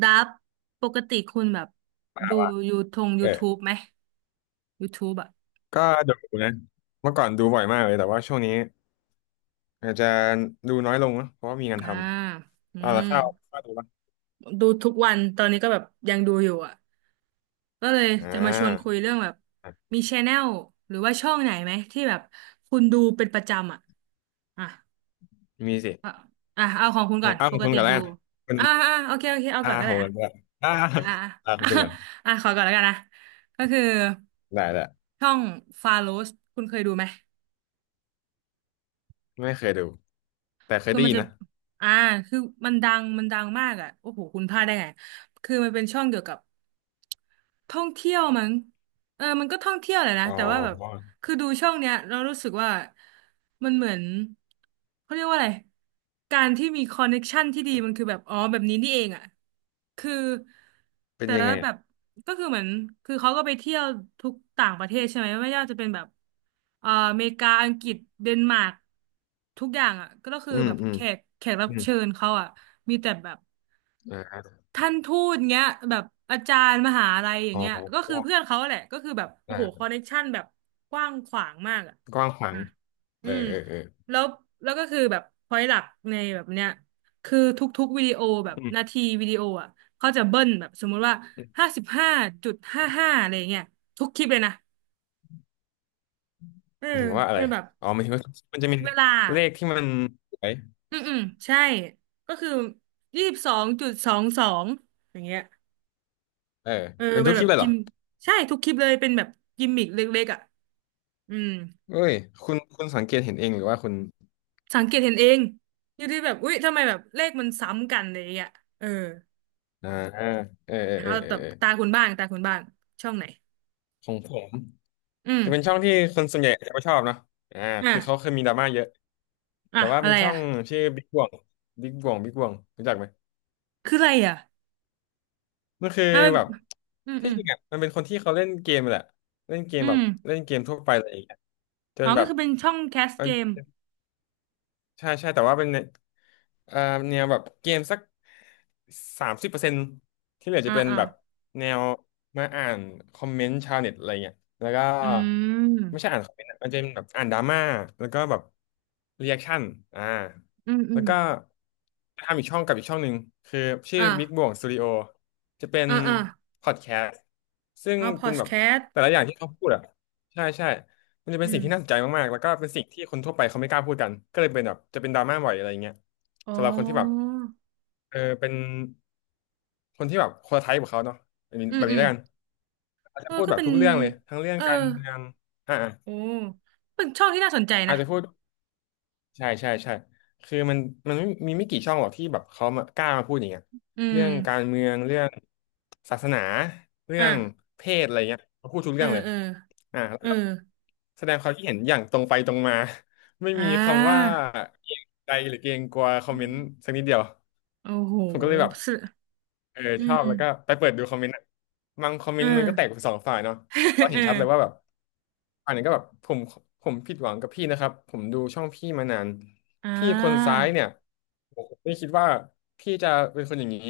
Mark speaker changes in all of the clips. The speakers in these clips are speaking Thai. Speaker 1: ดับปกติคุณแบบดู
Speaker 2: ว่า
Speaker 1: ยูทง
Speaker 2: เออ
Speaker 1: YouTube ไหม YouTube อ่ะ
Speaker 2: ก็ดูนะเมื่อก่อนดูบ่อยมากเลยแต่ว่าช่วงนี้อาจจะดูน้อยลงนะเพราะว่ามีงาน
Speaker 1: อ่า
Speaker 2: ท
Speaker 1: อื
Speaker 2: ำเอาละ
Speaker 1: ม
Speaker 2: ข้าวข้าวดูปะ
Speaker 1: ดูทุกวันตอนนี้ก็แบบยังดูอยู่อ่ะก็เลย
Speaker 2: อ่
Speaker 1: จะมาชวนคุย
Speaker 2: า
Speaker 1: เรื่องแบบ
Speaker 2: อ่ะ
Speaker 1: มีชแนลหรือว่าช่องไหนไหมที่แบบคุณดูเป็นประจำอ่ะอ่ะ
Speaker 2: มีสิ
Speaker 1: อ่ะอ่ะเอาของคุณ
Speaker 2: ขอ
Speaker 1: ก่อ
Speaker 2: ง
Speaker 1: น
Speaker 2: อ้าว
Speaker 1: ป
Speaker 2: ของ
Speaker 1: ก
Speaker 2: คุณ
Speaker 1: ติ
Speaker 2: กันแล้ว
Speaker 1: ดู
Speaker 2: กันคุณ
Speaker 1: อ่าอ่าโอเคโอเคเอา
Speaker 2: อา
Speaker 1: ก่อนก็
Speaker 2: ข
Speaker 1: ได้
Speaker 2: องกั
Speaker 1: อ่ะ
Speaker 2: นด้วยอ่า
Speaker 1: อ่า
Speaker 2: อาขอ
Speaker 1: อ่า
Speaker 2: งคุณกัน
Speaker 1: อ่ะขอก่อนแล้วกันนะก็คือ
Speaker 2: ได้ได้
Speaker 1: ช่องฟาโรสคุณเคยดูไหม
Speaker 2: ไม่เคยดูแต่เคย
Speaker 1: คือ
Speaker 2: ได้
Speaker 1: มัน
Speaker 2: ยิน
Speaker 1: จะ
Speaker 2: นะ
Speaker 1: อ่าคือมันดังมากอ่ะโอ้โหคุณพลาดได้ไง คือมันเป็นช่องเกี่ยวกับ ท่องเที่ยวมั้งเออมันก็ท่องเที่ยวแหละนะ
Speaker 2: อ๋อ
Speaker 1: แต่ว่าแบบคือดูช่องเนี้ยเรารู้สึกว่ามันเหมือนเขาเรียกว่าอะไรการที่มีคอนเน็กชันที่ดีมันคือแบบอ๋อแบบนี้นี่เองอ่ะคือ
Speaker 2: เป็น
Speaker 1: แต่
Speaker 2: ยัง
Speaker 1: ละ
Speaker 2: ไง
Speaker 1: แบ
Speaker 2: อ่ะ
Speaker 1: บก็คือเหมือนคือเขาก็ไปเที่ยวทุกต่างประเทศใช่ไหมไม่ว่าจะเป็นแบบอเมริกาอังกฤษเดนมาร์กทุกอย่างอ่ะก็คือ
Speaker 2: อืม
Speaker 1: แบบ
Speaker 2: อืม
Speaker 1: แขกรับ
Speaker 2: อืม
Speaker 1: เชิญเขาอ่ะมีแต่แบบ
Speaker 2: อ่า
Speaker 1: ท่านทูตเงี้ยแบบอาจารย์มหาลัยอย่า
Speaker 2: อ๋
Speaker 1: งเงี้ยก็คือ
Speaker 2: อ
Speaker 1: เพื่อนเขาแหละก็คือแบบโอ้
Speaker 2: อ่
Speaker 1: โหคอ
Speaker 2: า
Speaker 1: นเนคชั่นแบบกว้างขวางมากอ่ะ
Speaker 2: กว้างขวาง
Speaker 1: อ่ะ
Speaker 2: เอ
Speaker 1: อื
Speaker 2: อ
Speaker 1: ม
Speaker 2: เออเออ
Speaker 1: แล้วแล้วก็คือแบบพอยหลักในแบบเนี้ยคือทุกๆวิดีโอแบบ
Speaker 2: อืม
Speaker 1: นาทีวิดีโออ่ะเขาจะเบิ้ลแบบสมมุติว่า
Speaker 2: อืม
Speaker 1: ห้าสิบห้าจุดห้าห้าอะไรเงี้ยทุกคลิปเลยนะเออ
Speaker 2: หมายถึงว่าอะ
Speaker 1: เป็
Speaker 2: ไร
Speaker 1: นแบบ
Speaker 2: อ๋อหมายถึงว่ามันจะมี
Speaker 1: เวลา
Speaker 2: เลขที่มันสวย
Speaker 1: อืมอืมใช่ก็คือยี่สิบสองจุดสองสองอย่างเงี้ย
Speaker 2: เออ
Speaker 1: เออ
Speaker 2: เป็น
Speaker 1: เป็
Speaker 2: ทุ
Speaker 1: น
Speaker 2: กค
Speaker 1: แบ
Speaker 2: ลิป
Speaker 1: บ
Speaker 2: เลยเห
Speaker 1: กิ
Speaker 2: รอ
Speaker 1: มใช่ทุกคลิปเลยเป็นแบบกิมมิกเล็กๆอ่ะอืม
Speaker 2: เอ้ยคุณสังเกตเห็นเองหรือว่าคุณ
Speaker 1: สังเกตเห็นเองอยู่ที่แบบอุ๊ยทำไมแบบเลขมันซ้ำกันอะไรอย่างเงี้ยเออ
Speaker 2: อ่าเออเออเอ
Speaker 1: เอา
Speaker 2: อเออ
Speaker 1: แับ
Speaker 2: เออ
Speaker 1: ตาคุณบ้างตาคุณบ้างช่องไหน
Speaker 2: ของผม
Speaker 1: อืม
Speaker 2: จะเป็นช่องที่คนส่วนใหญ่จะไม่ชอบเนาะอ่า
Speaker 1: อ่ะ
Speaker 2: คือเขาเคยมีดราม่าเยอะ
Speaker 1: อ่ะ
Speaker 2: แต่ว่า
Speaker 1: อะ
Speaker 2: เป็น
Speaker 1: ไร
Speaker 2: ช่อ
Speaker 1: อ่ะ
Speaker 2: งชื่อบิ๊กบ่วงบิ๊กบ่วงบิ๊กบ่วงรู้จักไหม
Speaker 1: คืออะไรอ่ะ
Speaker 2: มันคือ
Speaker 1: อ่ะเป็น
Speaker 2: แบบ
Speaker 1: อืมอื
Speaker 2: ที่
Speaker 1: ม
Speaker 2: จริงอ่ะมันเป็นคนที่เขาเล่นเกมแหละเล่นเกม
Speaker 1: อื
Speaker 2: แบบ
Speaker 1: ม
Speaker 2: เล่นเกมทั่วไปอะไรอย่างเงี้ยจ
Speaker 1: อ๋
Speaker 2: น
Speaker 1: อ
Speaker 2: แบ
Speaker 1: ก็
Speaker 2: บ
Speaker 1: คือเป็นช่องแคสเกม
Speaker 2: ใช่ใช่แต่ว่าเป็นเอ่อแนวแบบเกมสัก30%ที่เหลือ
Speaker 1: อ่า
Speaker 2: จะเป็น
Speaker 1: อ่า
Speaker 2: แบบแนวมาอ่านคอมเมนต์ชาวเน็ตอะไรเงี้ยแล้วก็
Speaker 1: อื
Speaker 2: ไม่ใช่
Speaker 1: ม
Speaker 2: อ่านคอมเมนต์อะมันจะเป็นแบบอ่านดราม่าแล้วก็แบบรีแอคชั่นอ่า
Speaker 1: อืมอื
Speaker 2: แล้ว
Speaker 1: ม
Speaker 2: ก็ทำอีกช่องกับอีกช่องหนึ่งคือชื่อ
Speaker 1: อ่า
Speaker 2: Big Bang Studio จะเป็น
Speaker 1: อ่าอ่า
Speaker 2: พอดแคสต์ซึ่ง
Speaker 1: เอาพอ
Speaker 2: เป็น
Speaker 1: ด
Speaker 2: แบบ
Speaker 1: แคสต์
Speaker 2: แต่ละอย่างที่เขาพูดอ่ะใช่ใช่ มันจะเป็น
Speaker 1: อื
Speaker 2: สิ่
Speaker 1: ม
Speaker 2: งที่น่าสนใจมากๆ แล้วก็เป็นสิ่งที่คนทั่วไปเขาไม่กล้าพูดกันก็เลยเป็นแบบจะเป็นดราม่าบ่อยอะไรอย่างเงี้ย
Speaker 1: อ๋อ
Speaker 2: สำหรับคนที่แบบเออเป็นคนที่แบบคนละไทป์กับเขาเนาะแบบนี้
Speaker 1: อื
Speaker 2: แบ
Speaker 1: ม
Speaker 2: บ
Speaker 1: อื
Speaker 2: นี้
Speaker 1: ม
Speaker 2: แล้วกันอาจ
Speaker 1: เอ
Speaker 2: จะ
Speaker 1: อ
Speaker 2: พูด
Speaker 1: ก็
Speaker 2: แบบ
Speaker 1: เป็น
Speaker 2: ทุกเรื่องเลยทั้งเรื่อง
Speaker 1: เออ
Speaker 2: การเมืองอ่า
Speaker 1: โอ้เป็นช่องที่น่าสนใจ
Speaker 2: อา
Speaker 1: นะ
Speaker 2: จจะพูด ใช่ใช่ใช่คือมันไม่มีไม่กี่ช่องหรอกที่แบบเขามากล้ามาพูดอย่างเงี้ย
Speaker 1: อื
Speaker 2: เรื่
Speaker 1: ม
Speaker 2: องการเมืองเรื่องศาสนาเรื่
Speaker 1: อ่ะ
Speaker 2: องเพศอะไรเงี้ยเขาพูดทุก
Speaker 1: เออ
Speaker 2: เรื่องเลย
Speaker 1: เออ
Speaker 2: อ่าแล้ว
Speaker 1: เออ
Speaker 2: ก็แสดงความคิดเห็นอย่างตรงไปตรงมา ไม่
Speaker 1: อ่
Speaker 2: มีคำว่า
Speaker 1: า
Speaker 2: เกรงใจหรือเกรงกลัวคอ
Speaker 1: อื
Speaker 2: มเมน
Speaker 1: ม
Speaker 2: ต์สักนิดเดียว
Speaker 1: โอ้โห
Speaker 2: ผมก็เลยแบบ
Speaker 1: ส
Speaker 2: เออ
Speaker 1: อื
Speaker 2: ชอ
Speaker 1: ม
Speaker 2: บแล้วก็ไปเปิดดูคอมเมนต์อะบางคอมเม
Speaker 1: เออ
Speaker 2: นต์มั นก็แตกเป็นสองฝ่ายเนาะ
Speaker 1: เ
Speaker 2: เรา
Speaker 1: อ
Speaker 2: เห็นชัดเลยว่า
Speaker 1: อ
Speaker 2: แบบอันนี้ก็แบบผมผิดหวังกับพี่นะครับผมดูช่องพี่มานาน
Speaker 1: อ่
Speaker 2: พี่คนซ้า
Speaker 1: า
Speaker 2: ยเนี่ยผมไม่คิดว่าพี่จะเป็นคนอย่างนี้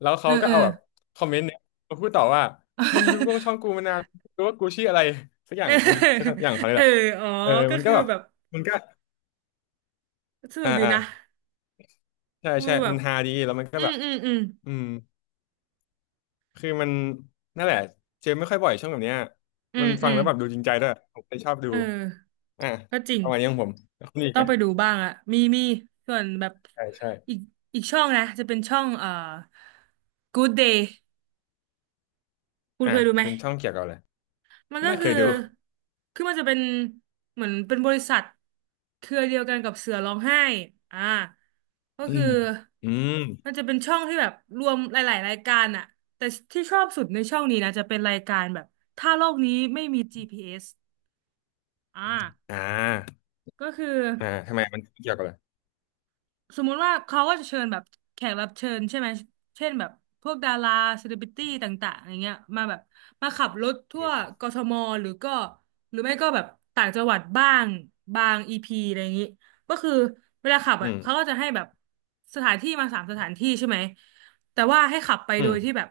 Speaker 2: แล้ว
Speaker 1: เอ
Speaker 2: เขา
Speaker 1: อ
Speaker 2: ก็
Speaker 1: เออ
Speaker 2: เอาแบบคอมเมนต์เนี่ยมาพูดต่อว่ามึงดูกล้องช่อ งกูมานานรู้ว่ากูชื่ออะไรสักอ
Speaker 1: เ
Speaker 2: ย่างกูสัก
Speaker 1: ออ
Speaker 2: อย่างเขาเนย
Speaker 1: เอ
Speaker 2: แห
Speaker 1: อ
Speaker 2: ละ
Speaker 1: อ๋อ
Speaker 2: เออ
Speaker 1: ก็
Speaker 2: มันก็
Speaker 1: คือ
Speaker 2: แบบ
Speaker 1: แบบ
Speaker 2: มันก็
Speaker 1: สนุ
Speaker 2: อ่า
Speaker 1: กดี
Speaker 2: อ่า
Speaker 1: นะ
Speaker 2: ใช่
Speaker 1: กู
Speaker 2: ใช่
Speaker 1: แบ
Speaker 2: มั
Speaker 1: บ
Speaker 2: นฮาดีแล้วมันก็
Speaker 1: อื
Speaker 2: แบ
Speaker 1: ม
Speaker 2: บ
Speaker 1: อืมอืม
Speaker 2: อืมคือมันนั่นแหละเจอไม่ค่อยบ่อยช่องแบบเนี้ย
Speaker 1: อื
Speaker 2: มัน
Speaker 1: ม
Speaker 2: ฟั
Speaker 1: อื
Speaker 2: ง
Speaker 1: ม
Speaker 2: แล้วแบบดูจริงใจด้วยผมเลยชอบดู
Speaker 1: เออ
Speaker 2: อ่ะ
Speaker 1: ก็จริง
Speaker 2: ประมาณนี้ของผมแล้วคุณมีอีก
Speaker 1: ต้อ
Speaker 2: ไหม
Speaker 1: งไปดูบ้างอะมีส่วนแบบ
Speaker 2: ใช่ใช่
Speaker 1: อีกอีกช่องนะจะเป็นช่องGood Day คุณ
Speaker 2: อ่ะ
Speaker 1: เคยดูไหม
Speaker 2: เป็นช่องเกี่ยวกับอะไร
Speaker 1: มันก็
Speaker 2: ไม่เค
Speaker 1: คือ
Speaker 2: ยดู
Speaker 1: คือมันจะเป็นเหมือนเป็นบริษัท เครือเดียวกันกับเสือร้องไห้อ่าก็
Speaker 2: อื
Speaker 1: คือ
Speaker 2: มอืม
Speaker 1: มันจะเป็นช่องที่แบบรวมหลายๆรายการอะแต่ที่ชอบสุดในช่องนี้นะจะเป็นรายการแบบถ้าโลกนี้ไม่มี GPS อสอ่า
Speaker 2: อ่า
Speaker 1: ก็คือ
Speaker 2: อ่าทำไมมันเกี่ยวกับอะไร
Speaker 1: สมมุติว่าเขาก็จะเชิญแบบแขกรับเชิญใช่ไหมเช่นแบบพวกดาราเซเลบริตี้ต่างๆอย่างเงี้ยมาแบบมาขับรถทั่วกทมหรือก็หรือไม่ก็แบบต่างจังหวัดบ้างบางอีพีอะไรอย่างงี้ก็คือเวลาขับ
Speaker 2: อื
Speaker 1: อ่ะเขาก็
Speaker 2: ม
Speaker 1: จะให้แบบสถานที่มาสามสถานที่ใช่ไหมแต่ว่าให้ขับไป
Speaker 2: อื
Speaker 1: โด
Speaker 2: ม
Speaker 1: ยที่แบบ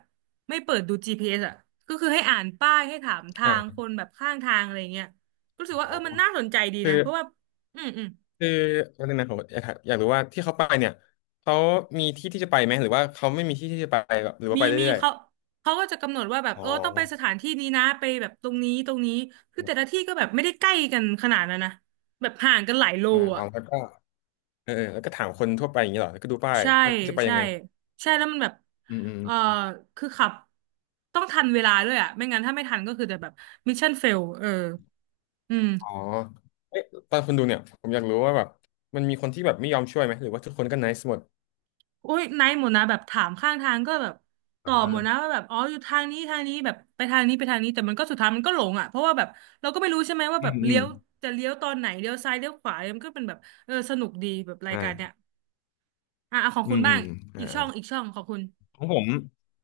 Speaker 1: ไม่เปิดดูจ GPS อสอ่ะก็คือให้อ่านป้ายให้ถามทา
Speaker 2: อ่
Speaker 1: ง
Speaker 2: า
Speaker 1: คนแบบข้างทางอะไรอย่างเงี้ยรู้สึกว่า
Speaker 2: โอ้
Speaker 1: เออมันน่าสนใจดี
Speaker 2: คือ
Speaker 1: นะเพราะว่าอืมอืม
Speaker 2: คือวันนึงนะผมอยากถามอยากรู้ว่าที่เขาไปเนี่ยเขามีที่ที่จะไปไหมหรือว่าเขาไม่มีที่ที่จะไปหรือว่าไป
Speaker 1: มี
Speaker 2: เรื่อย
Speaker 1: เขาก็จะกำหนดว่าแบบ
Speaker 2: ๆอ๋
Speaker 1: เอ
Speaker 2: อ
Speaker 1: อต้องไปสถานที่นี้นะไปแบบตรงนี้คือแต่ละที่ก็แบบไม่ได้ใกล้กันขนาดนั้นนะแบบห่างกันหลายโล
Speaker 2: อ่าอ๋
Speaker 1: อ่ะ
Speaker 2: อแล้วก็เออเออแล้วก็ถามคนทั่วไปอย่างนี้เหรอแล้วก็ดูป้าย
Speaker 1: ใช่
Speaker 2: ว่าจะไปยั
Speaker 1: ใช่
Speaker 2: งไง
Speaker 1: ใช่แล้วมันแบบ
Speaker 2: อื
Speaker 1: เออ
Speaker 2: ม
Speaker 1: คือขับต้องทันเวลาด้วยอ่ะไม่งั้นถ้าไม่ทันก็คือจะแบบมิชชั่นเฟลเอออืม
Speaker 2: อ๋อเอ๊ะตอนคุณดูเนี่ยผมอยากรู้ว่าแบบมันมีคนที่แบบไม่ยอมช่วยไหมหรือว่าทุกคนก็ n i c e หมด
Speaker 1: อุ้ยไนท์หมดนะแบบถามข้างทางก็แบบตอบหมดนะ
Speaker 2: อ่า
Speaker 1: ว่าแบบอ๋ออยู่ทางนี้แบบไปทางนี้ไปทางนี้แต่มันก็สุดท้ายมันก็หลงอ่ะเพราะว่าแบบเราก็ไม่รู้ใช่ไหมว่า
Speaker 2: อื
Speaker 1: แบบ
Speaker 2: มอื
Speaker 1: เลี้ย
Speaker 2: ม
Speaker 1: วจะเลี้ยวตอนไหนเลี้ยวซ้ายเลี้ยวขวามันก็เป็นแบบเออสนุกดีแบบราย
Speaker 2: อ่
Speaker 1: การเนี้ย
Speaker 2: า
Speaker 1: อ่ะเอาของ
Speaker 2: อื
Speaker 1: คุณ
Speaker 2: มอื
Speaker 1: บ้าง
Speaker 2: มอ่า
Speaker 1: อี
Speaker 2: อ่า
Speaker 1: กช่องของคุณ
Speaker 2: ของผม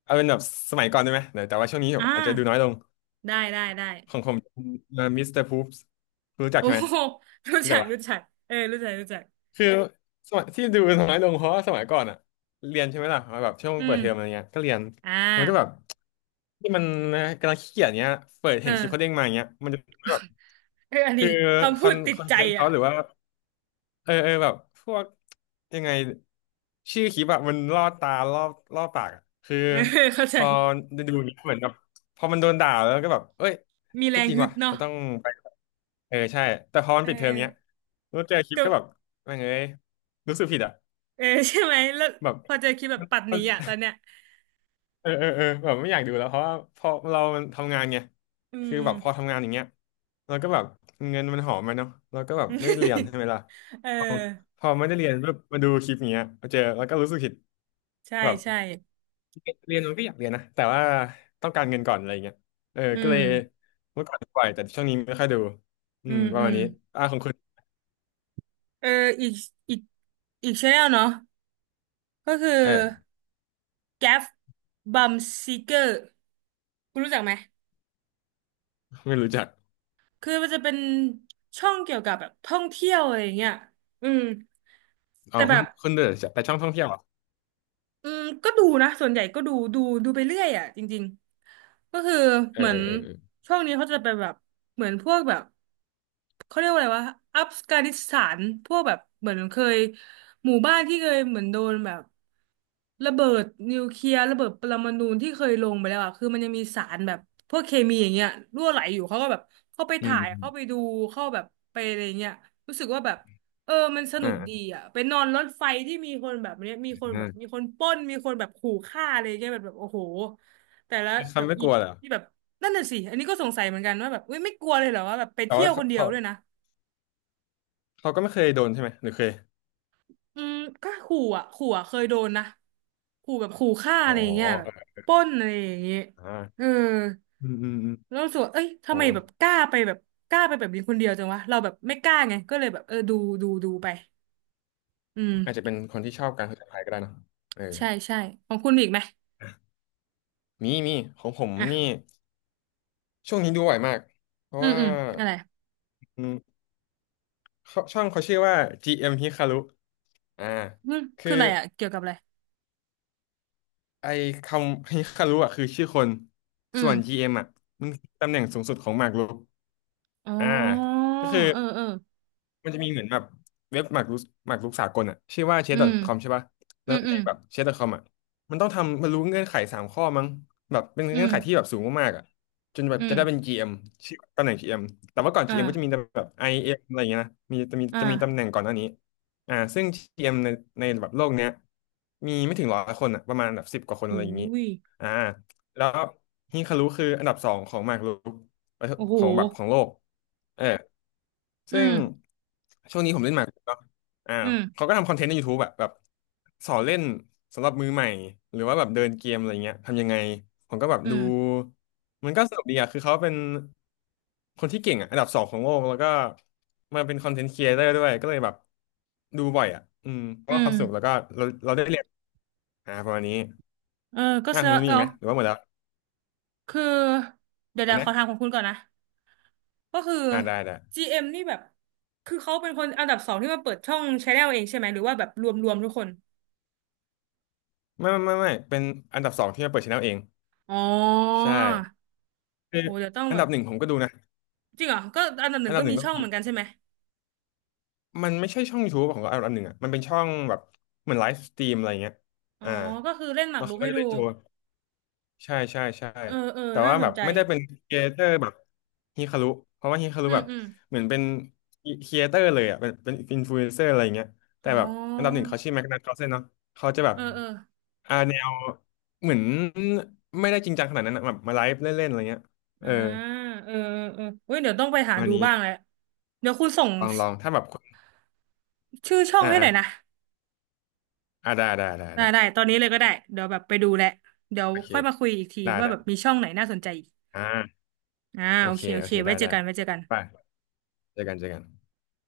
Speaker 2: เอาเป็นแบบสมัยก่อนได้ไหมเดี๋ยวแต่ว่าช่วงนี้แบบ
Speaker 1: อ่า
Speaker 2: อาจจะดูน้อยลง
Speaker 1: ได้ได้ได้
Speaker 2: ของผมมิสเตอร์พูปส์รู้จัก
Speaker 1: โอ้
Speaker 2: ใช่ไหม
Speaker 1: โหรู้
Speaker 2: รู้
Speaker 1: จั
Speaker 2: จัก
Speaker 1: ก
Speaker 2: ปะ
Speaker 1: รู้จักเออรู้จักรู้จัก
Speaker 2: คือสมัยที่ดูน้อยลงเพราะว่าสมัยก่อนอะ เรียนใช่ไหมล่ะแบบช่วง
Speaker 1: อื
Speaker 2: เปิ
Speaker 1: ม
Speaker 2: ดเทอมอะไรเงี้ยก็เรียน
Speaker 1: อ่
Speaker 2: มันก็แบบ
Speaker 1: า
Speaker 2: ที่มันกำลังขี้เกียจเงี้ยเปิด
Speaker 1: เอ
Speaker 2: เห็นคลิปเขาเด้
Speaker 1: อ
Speaker 2: งมาอย่างเงี้ยมันจะแบบ
Speaker 1: เอออัน
Speaker 2: คื
Speaker 1: นี้
Speaker 2: อ
Speaker 1: คำ
Speaker 2: ค
Speaker 1: พู
Speaker 2: อ
Speaker 1: ด
Speaker 2: น
Speaker 1: ติ
Speaker 2: ค
Speaker 1: ด
Speaker 2: อน
Speaker 1: ใจ
Speaker 2: เทนต์เขา
Speaker 1: อ่ะ
Speaker 2: หรือว่า เออเออแบบพวกยังไงชื่อคลิปอะมันล่อตาล่อปากอะคือ
Speaker 1: เออเข้า
Speaker 2: พ
Speaker 1: ใจ
Speaker 2: อดูอย่างเงี้ยเหมือนแบบพอมันโดนด่าแล้วก็แบบเอ้ย
Speaker 1: มีแร
Speaker 2: ก็
Speaker 1: ง
Speaker 2: จริง
Speaker 1: ฮึด
Speaker 2: ว่ะเรา
Speaker 1: เนาะ
Speaker 2: ต้องไปเออใช่แต่พอมันปิดเทอมเงี้ย
Speaker 1: เอ
Speaker 2: แล้วเจอคลิปก็แบบ
Speaker 1: อ
Speaker 2: แม่งเอ้ยรู้สึกผิดอ่ะ
Speaker 1: เออใช่ไหมแล้ว
Speaker 2: แบบ
Speaker 1: พอเจอคลิปแบบปัดห
Speaker 2: มั
Speaker 1: นี
Speaker 2: น
Speaker 1: อ่ะตอนเนี้ย
Speaker 2: เออแบบไม่อยากดูแล้วเพราะว่าพอเรามันทำงานไง
Speaker 1: อื
Speaker 2: คือ
Speaker 1: ม
Speaker 2: แบบพอทำงานอย่างเงี้ยเราก็แบบเงินมันหอมมาเนาะเราก็แบบไม่ได้เรียนใช่ ไหมล่ะ
Speaker 1: เออ
Speaker 2: พอพอไม่ได้เรียนปุ๊บมาดูคลิปอย่างเงี้ยมาเจอแล้วก็รู้สึกผิด
Speaker 1: ใช่
Speaker 2: แบบ
Speaker 1: ใช่
Speaker 2: ก็อยากเรียนนะแต่ว่าต้องการเงินก่อนอะไรเงี้ยเออ
Speaker 1: อื
Speaker 2: ก็
Speaker 1: ม
Speaker 2: เลยเมื่อก่อนปล่อยแต่ช่วงนี้ไม่ค่อยดูอื
Speaker 1: อื
Speaker 2: ม
Speaker 1: ม
Speaker 2: ป
Speaker 1: อื
Speaker 2: ระมาณ
Speaker 1: ม
Speaker 2: นี้อ่าของคุณ
Speaker 1: เอออีกอีกอีกชแนลเนาะก็คือ
Speaker 2: เออ
Speaker 1: Gaff Bum Seeker คุณรู้จักไหม
Speaker 2: ไม่รู้จัก
Speaker 1: คือมันจะเป็นช่องเกี่ยวกับแบบท่องเที่ยวอะไรอย่างเงี้ยอืม
Speaker 2: อ๋อ
Speaker 1: แต่แบ
Speaker 2: คุณ
Speaker 1: บ
Speaker 2: คุณเดอแต่ช่องท่องเที่ยวเหรอ
Speaker 1: อืมก็ดูนะส่วนใหญ่ก็ดูดูไปเรื่อยอ่ะจริงๆก็คือ
Speaker 2: เออ
Speaker 1: เหมือ
Speaker 2: เอ
Speaker 1: น
Speaker 2: อเออเออ
Speaker 1: ช่องนี้เขาจะไปแบบเหมือนพวกแบบ เขาเรียกว่าอะไรวะอัฟกานิสถานพวกแบบเหมือนเคยหมู่บ้านที่เคยเหมือนโดนแบบระเบิดนิวเคลียร์ระเบิดปรมาณูที่เคยลงไปแล้วอะคือมันยังมีสารแบบพวกเคมีอย่างเงี้ยรั่วไหลอยู่เขาก็แบบเข้าไป
Speaker 2: อื
Speaker 1: ถ่ายเข้าไป
Speaker 2: ม
Speaker 1: ดูเข้าแบบไปอะไรเงี้ยรู้สึกว่าแบบเออมันส
Speaker 2: อมอ่
Speaker 1: นุกดี
Speaker 2: า
Speaker 1: อ่ะไปนอนรถไฟที่มีคนแบบเนี้ยมีคนแบบมี
Speaker 2: อ่า
Speaker 1: คนปล้นมีคนแบบขู่ฆ่าอะไรเงี้ยแบบโอ้โหแต่ละ
Speaker 2: คือ
Speaker 1: แบ
Speaker 2: เขา
Speaker 1: บ
Speaker 2: ไม่
Speaker 1: อี
Speaker 2: กลัว
Speaker 1: พี
Speaker 2: เหรอ
Speaker 1: ที่แบบ นั่นน่ะสิอันนี้ก็สงสัยเหมือนกันว่าแบบเว้ยไม่กลัวเลยเหรอว่าแบบไป
Speaker 2: แต่
Speaker 1: เที่ย
Speaker 2: ว่า
Speaker 1: วค
Speaker 2: เขา
Speaker 1: นเดียว
Speaker 2: เขา
Speaker 1: ด้วยนะ
Speaker 2: เขาก็ไม่เคยโดนใช่ไหมหรือเคย
Speaker 1: อืมก็ขู่อ่ะเคยโดนนะขู่แบบขู่ฆ่า
Speaker 2: อ๋
Speaker 1: อะไรอย่างเงี้ยแบบ
Speaker 2: อ
Speaker 1: ปล้นอะไรอย่างเงี้ยเออ
Speaker 2: อ่าอืมอืมอืม
Speaker 1: แล้วรู้สึกว่าเอ้ย
Speaker 2: โห
Speaker 1: ทำไมแบบกล้าไปแบบกล้าไปแบบนี้คนเดียวจังวะเราแบบไม่กล้าไงก็เลยแบบเออดูดูไปอื
Speaker 2: อาจจะ
Speaker 1: ม
Speaker 2: เป็นคนที่ชอบการผจญภัยก็ได้เนอะเออ
Speaker 1: ใช่ใช่ของคุณมีอีกไหม
Speaker 2: มีของผม
Speaker 1: อ่ะ
Speaker 2: นี่ช่วงนี้ดูบ่อยมาก เพราะ
Speaker 1: อืม
Speaker 2: ว่า
Speaker 1: อืมอะไร
Speaker 2: อืมเขาช่องเขาชื่อว่า GM Hikaru อ่า
Speaker 1: อืมคื
Speaker 2: คื
Speaker 1: อ
Speaker 2: อ
Speaker 1: อะไรอ่ะเกี่ยวกับอะไร
Speaker 2: ไอคำ Hikaru อ่ะคือชื่อคน
Speaker 1: อื
Speaker 2: ส่
Speaker 1: ม
Speaker 2: วน GM อมอ่ะมันคือตำแหน่งสูงสุดของหมากรุก
Speaker 1: อ๋อ
Speaker 2: อ่าก็คือ
Speaker 1: เออเออ
Speaker 2: มันจะมีเหมือนแบบเว็บหมากรุกสากลอ่ะชื่อว่า c h
Speaker 1: อื
Speaker 2: ดอท
Speaker 1: ม
Speaker 2: c o m ใช่ป่ะ
Speaker 1: อื
Speaker 2: แล้ว
Speaker 1: มอื
Speaker 2: ใน
Speaker 1: ม
Speaker 2: แบบ chess.com อทคอมอ่ะมันต้องทำมัรู้เงื่อนไข3 ข้อมั้งแบบเป็น
Speaker 1: อื
Speaker 2: เงื่อ
Speaker 1: ม
Speaker 2: นไขที่แบบสูงมากๆอ่ะจนแบบ
Speaker 1: อื
Speaker 2: จะ
Speaker 1: ม
Speaker 2: ได้เป็น GM ชื่อตำแหน่ง GM แต่ว่าก่อน
Speaker 1: อ่า
Speaker 2: GM ก็จะมีแบบไอ m อมอะไรอย่างเงี้ยนะมีจะมี
Speaker 1: อ่า
Speaker 2: จะมีตำแหน่งก่อนหน้านี้อ่าซึ่ง GM ในแบบโลกเนี้ยมีไม่ถึง100 คนอ่ะประมาณแบบ10 กว่าคนอะ
Speaker 1: หู
Speaker 2: ไรอย่างงี้
Speaker 1: ย
Speaker 2: อ่าแล้วฮิคารุคืออันดับสองของหมากรุก ประเทศ
Speaker 1: โอ้โห
Speaker 2: ของแบบของโลกเออ
Speaker 1: อื
Speaker 2: ซึ่ง
Speaker 1: ม
Speaker 2: ช่วงนี้ผมเล่นหมากรุกเนาะอ่า
Speaker 1: อืม
Speaker 2: เขาก็ทำคอนเทนต์ใน YouTube แบบสอนเล่นสำหรับมือใหม่หรือว่าแบบเดินเกมอะไรเงี้ยทำยังไงผมก็แบบ
Speaker 1: อื
Speaker 2: ดู
Speaker 1: ม
Speaker 2: มันก็สนุกดีอะคือเขาเป็นคนที่เก่งอะอันดับสองของโลกแล้วก็มาเป็นคอนเทนต์ครีเอเตอร์ด้วยก็เลยแบบดูบ่อยอะอืมเพ
Speaker 1: อื
Speaker 2: ราะว่าค
Speaker 1: ม
Speaker 2: วามสนุกแล้วก็เราได้เรียนอ่าประมาณนี้
Speaker 1: เออก็
Speaker 2: อ่ะ
Speaker 1: เสี
Speaker 2: คุ
Speaker 1: ย
Speaker 2: ณมี
Speaker 1: แอ้
Speaker 2: อีกไหมหรือว่าหมดแล้ว
Speaker 1: คือ เดี๋ยว
Speaker 2: อ่ะ
Speaker 1: เดี๋ยวข
Speaker 2: นะ
Speaker 1: อถามของคุณก่อนนะ ก็คือ
Speaker 2: อ่าได้ได้
Speaker 1: GM นี่แบบคือเขาเป็นคนอันดับสองที่มาเปิดช่องชาแนลเองใช่ไหม หรือว่าแบบรวมทุกคน
Speaker 2: ไม่เป็นอันดับสองที่มาเปิดช anel เอง
Speaker 1: อ๋อ
Speaker 2: ใช่คือ
Speaker 1: โหเดี๋ยวต้อง
Speaker 2: อัน
Speaker 1: แบบ
Speaker 2: ดับหนึ่งผมก็ดูนะ
Speaker 1: จริงเหรอก็อันดับห
Speaker 2: อั
Speaker 1: นึ่
Speaker 2: น
Speaker 1: ง
Speaker 2: ดั
Speaker 1: ก็
Speaker 2: บหนึ่
Speaker 1: มี
Speaker 2: งก็
Speaker 1: ช่อง
Speaker 2: มี
Speaker 1: เหมือนกันใช่ไหม
Speaker 2: มันไม่ใช่ช่อง YouTube ของอันดับหนึ่งอ่ะมันเป็นช่องแบบเหมือนไลฟ์สตรีมอะไรเงี้ย
Speaker 1: อ๋อ
Speaker 2: อ่า
Speaker 1: ก็คือเล่นหมาก
Speaker 2: แล้ว
Speaker 1: รุ
Speaker 2: เขา
Speaker 1: ก
Speaker 2: ก็
Speaker 1: ให้
Speaker 2: จะ
Speaker 1: ดู
Speaker 2: เล่นโชว์ใช่
Speaker 1: เออเออ
Speaker 2: แต่
Speaker 1: น่า
Speaker 2: ว่า
Speaker 1: ส
Speaker 2: แบ
Speaker 1: น
Speaker 2: บ
Speaker 1: ใจ
Speaker 2: ไม่ได้เป็นครีเอเตอร์แบบฮิคารุเพราะว่าฮิคารุ
Speaker 1: อื
Speaker 2: แบ
Speaker 1: ม
Speaker 2: บ
Speaker 1: อืม
Speaker 2: เหมือนเป็นครีเอเตอร์เลยอ่ะเป็นอินฟลูเอนเซอร์อะไรเงี้ยแต่
Speaker 1: อ๋
Speaker 2: แบบอันดับห
Speaker 1: อ
Speaker 2: นึ่งเขาชื่อแม็กนัทคาร์ลเซนเนาะเขาจะแบบ
Speaker 1: เออเออ
Speaker 2: อ่าแนวเหมือนไม่ได้จริงจังขนาดนั้นอะแบบมาไลฟ์เล่นๆอะไรเงี้ยเอ
Speaker 1: อ่า
Speaker 2: อ
Speaker 1: เออเออเออเว้ยเดี๋ยวต้องไปหา
Speaker 2: วัน
Speaker 1: ดู
Speaker 2: นี้
Speaker 1: บ้างแหละเดี๋ยวคุณส่ง
Speaker 2: ลองถ้าแบบ
Speaker 1: ชื่อช่อง
Speaker 2: อ่า
Speaker 1: ให้ห
Speaker 2: อ่า
Speaker 1: น่อยนะ
Speaker 2: อ่าได้ได้ได้
Speaker 1: ได้
Speaker 2: ได้
Speaker 1: ได้ตอนนี้เลยก็ได้ เดี๋ยวแบบไปดูแหละเดี๋ยว
Speaker 2: โอเค
Speaker 1: ค่อยมาคุยอีกที
Speaker 2: ได้
Speaker 1: ว่า
Speaker 2: ได้
Speaker 1: แบบมีช่องไหนน่าสนใจอีก
Speaker 2: อ่า
Speaker 1: อ่า
Speaker 2: โอ
Speaker 1: โอ
Speaker 2: เค
Speaker 1: เคโอ
Speaker 2: โอ
Speaker 1: เค
Speaker 2: เค
Speaker 1: ไว้
Speaker 2: ได้
Speaker 1: เจอ
Speaker 2: ได้
Speaker 1: กันไว้เจอกัน
Speaker 2: ไปเจอกัน